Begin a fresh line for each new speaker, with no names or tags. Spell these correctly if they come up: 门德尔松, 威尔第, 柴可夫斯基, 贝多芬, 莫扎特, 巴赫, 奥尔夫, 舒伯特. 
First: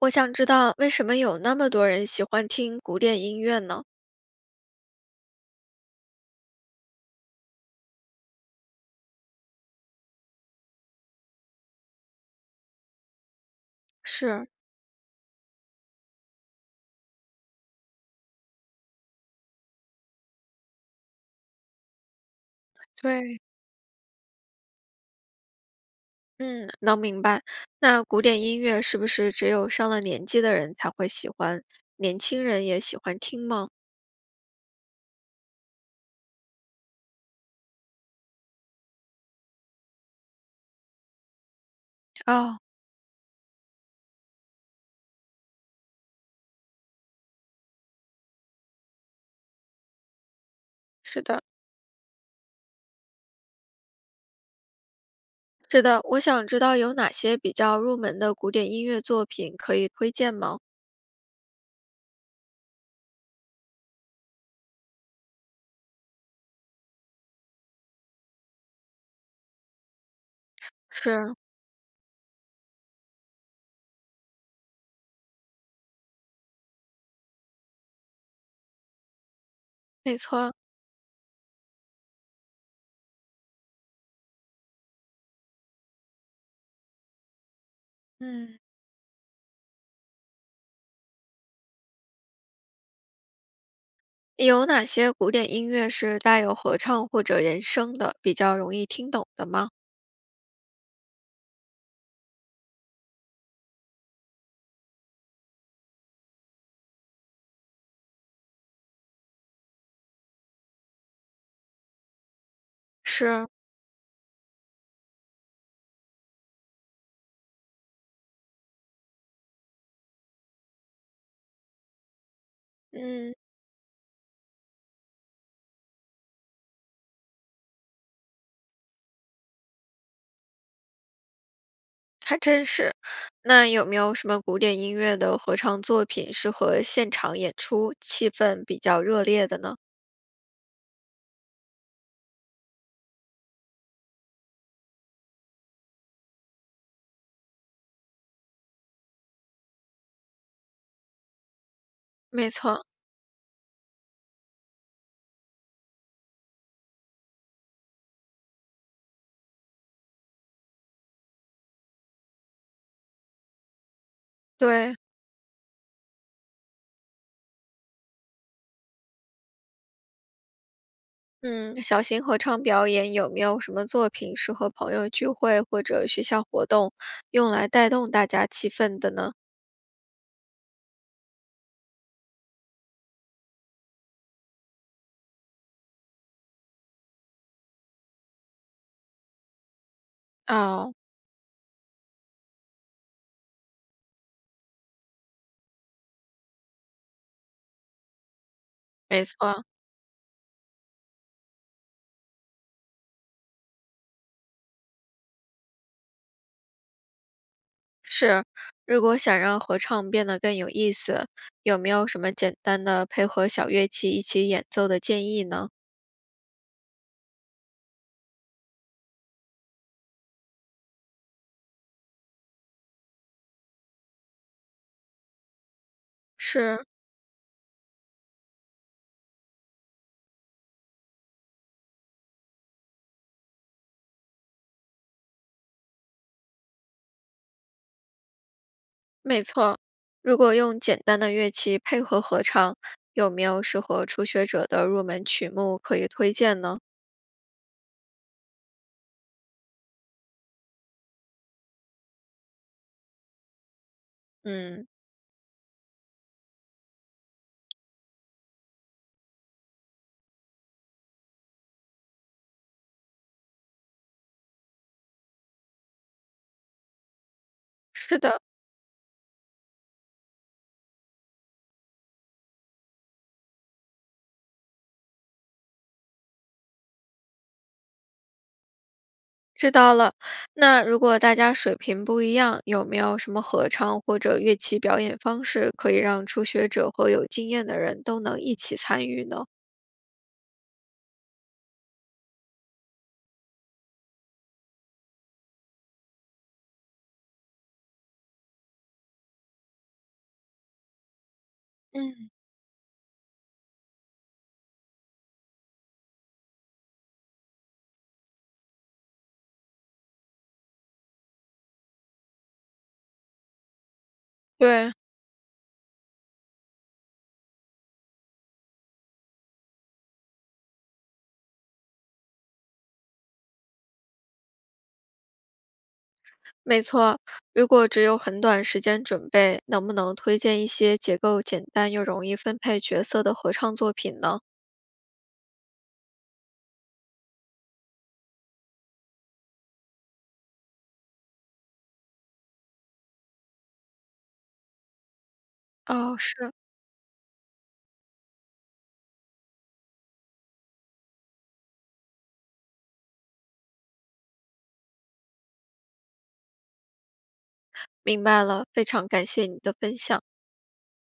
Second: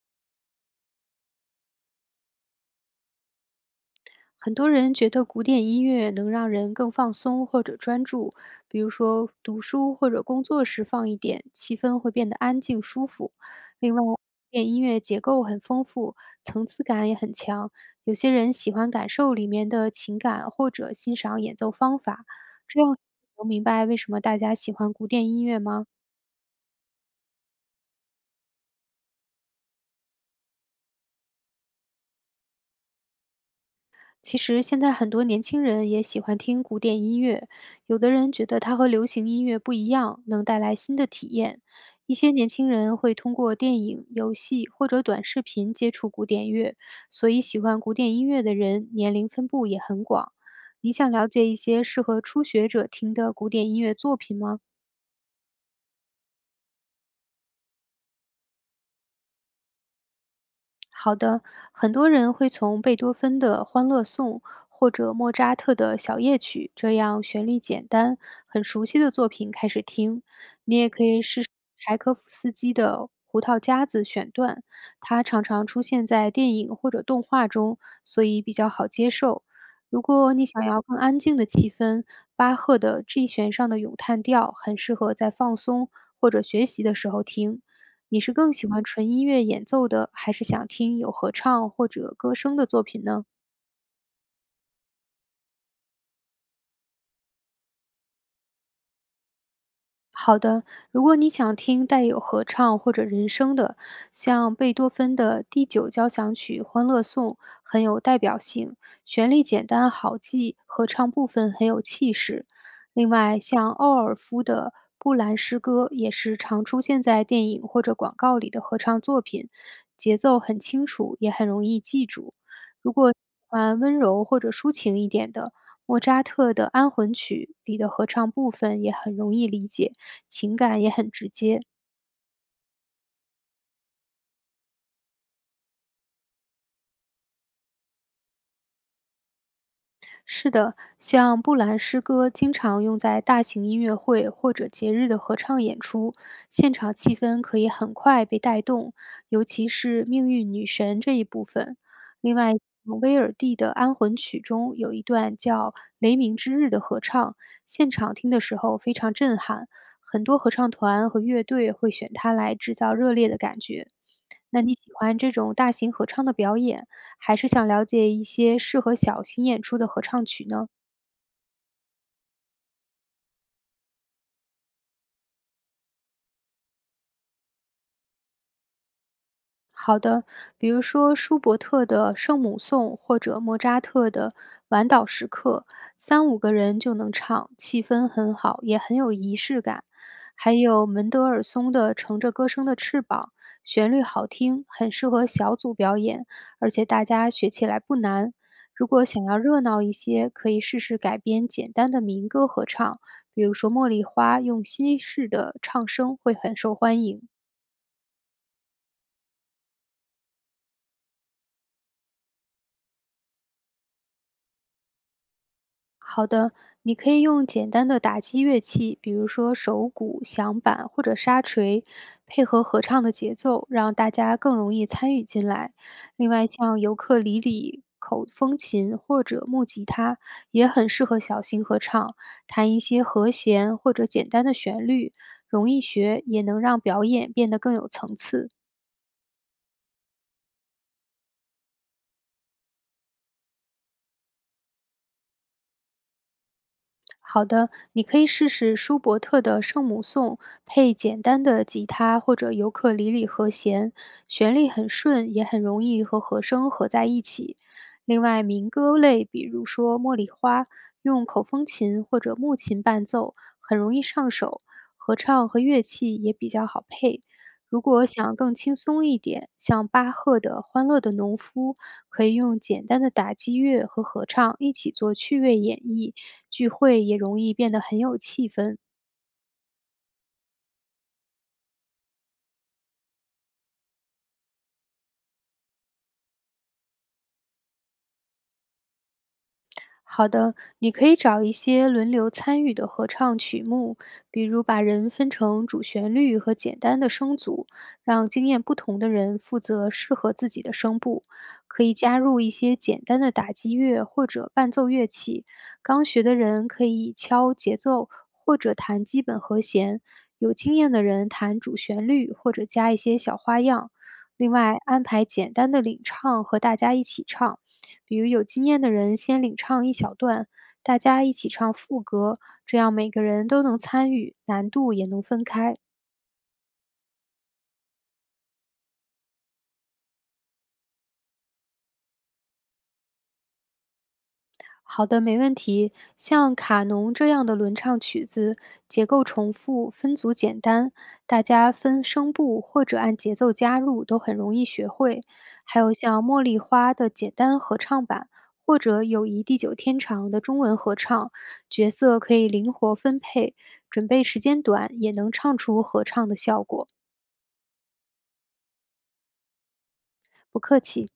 我想知道为什么有那么多人喜欢听古典音乐呢？
很多人觉得古典音乐能让人更放松或者专注，比如说读书或者工作时放一点，气氛会变得安静舒服。另外，古
是，
典音乐结构很丰富，层次感也很强，有些人喜欢感受里面的情感或者欣赏演奏方法。这样
对，
能明白为什么大家喜欢古典音乐吗？
嗯，能明白。那古典音乐是不是只有上了年纪的人才会喜欢，年轻人也喜欢听吗？
其实现在很多年轻人也喜欢听古典音乐，有的人觉得它和流行音乐不一样，能带来新的体验。一些年
哦，
轻人会通过电影、游戏或者短视频接触古典乐，所以喜欢古典音乐的人年龄分布也很广。你想
是
了
的，
解一些适合初学者听的古典音乐作品吗？
是的，我想知道有哪些比较入门的古典音乐作品可以推荐吗？
好的，很多人会从贝多芬的《欢乐颂》或者莫扎特的小夜曲这样旋律简单、很熟悉的作品开始听。你也可以
是，
试试柴可夫斯基的《胡桃夹子》选段，它常常出现在电影或者动画中，所以比较好接受。如
没
果你
错，
想要更安静的气氛，巴赫的 G 弦上的咏叹调很适合在放松或者学习的时候听。你是更
嗯，
喜欢纯音乐演奏的，还是想听有合唱或者歌声的作品呢？
有哪些古典音乐是带有合唱或者人声的，比较容易听懂的吗？
好的，如果你想听带有合唱或者人声的，像贝多芬的第9交响曲《欢乐颂》很有代表性，旋律简单好记，合唱部分很有气势。另外，
是，
像奥尔夫的《布兰诗歌》也是常出现在电影或者广告里的合唱作品，节奏很清楚，也很容易记住。如果喜
嗯。
欢温柔或者抒情一点的，莫扎特的《安魂曲》里的合唱部分也很容易理解。情感也很直接。
还真是。那有没有什么古典音乐的合唱作品适合现场演出，气氛比较热烈的呢？
是的，像布兰诗歌经常用在大型音乐会或者节日的合唱演出，现场气氛可以很快被带动，尤其是命运女神这一部分。另
没
外，
错，
威尔第的安魂曲中有一段叫《雷鸣之日》的合唱，现场听的时候非常震撼，很多合唱团和乐队会选它来制造热烈的感觉。那你喜
对，
欢这种大型合唱的表演，还是想了解一些适合小型演出的合唱曲呢？
嗯，小型合唱表演有没有什么作品适合朋友聚会或者学校活动，用来带动大家气氛的呢？
好的，比如说舒伯特的《圣母颂》或者莫扎特的《晚岛时刻》，三五个人就能唱，气氛很好，也很有仪式感。还有
哦，
门德尔松的《乘着歌声的翅膀》，旋律好听，很适合小组表演，而且大家学起来不难。如果想
没
要热
错，
闹一些，可以试试改编简单的民歌合唱，比如说《茉莉花》，用西式的唱声会很受欢迎。
是。如果想让合唱变得更有意思，有没有什么简单的配合小乐器一起演奏的建议呢？
好的，你可以用简单的打击乐器，比如说手鼓、响板或者沙锤，配合合唱的节奏，让大家更容易参与进来。另外，像
是，
尤克里里、口风琴或者木吉他也很适合小型合唱，弹一些和弦或者简单的旋律，容易学，也能让表演变得更有层次。
没错，如果用简单的乐器配合合唱，有没有适合初学者的入门曲目可以推荐呢？
好的，你可以试试舒伯特的《圣母颂》，配简单的吉他或者尤克里里和弦，旋律
嗯，
很顺，也很容易和和声合在一起。另外，民歌类，比如说《茉莉花》，用口风琴或者木琴伴奏，很容易上手，合唱和乐器也比较好配。如果
是
想
的，
更轻松一点，像巴赫的《欢乐的农夫》，可以用简单的打击乐和合唱一起做趣味演绎。聚会也容易变得很有气氛。
知道了。那如果大家水平不一样，有没有什么合唱或者乐器表演方式可以让初学者和有经验的人都能一起参与呢？
好的，你可以找一些轮流参与的合唱曲目，比如把人分成主旋律和简单的声组，让经验不同的人负责适合自己的声部。可以加
嗯，
入一些简单的打击乐或者伴奏乐器，刚学的人可以敲节奏或者弹基本和弦，有经验的人弹主旋律或者加一些小花样。另外，
对，
安排简单的领唱和大家一起唱。比如有经验的人先领唱一小段，大家一起唱副歌，这样每个人都能参与，难度也能分开。
没错。如果只有很短时间准备，能不能推荐一些结构简单又容易分配角色的合唱作品呢？
好的，没问题。像《卡农》这样的轮唱曲子，结构重复，分组简单，大家分声部或者按节奏加入都很容易学会。还有
哦，
像《茉
是
莉花》的简单合唱版，或者《友谊地久天长》的中文合唱，角色可以灵活分配，准备时间短也能唱出合唱的效果。
明白了，非常感谢你的分享。
不客气。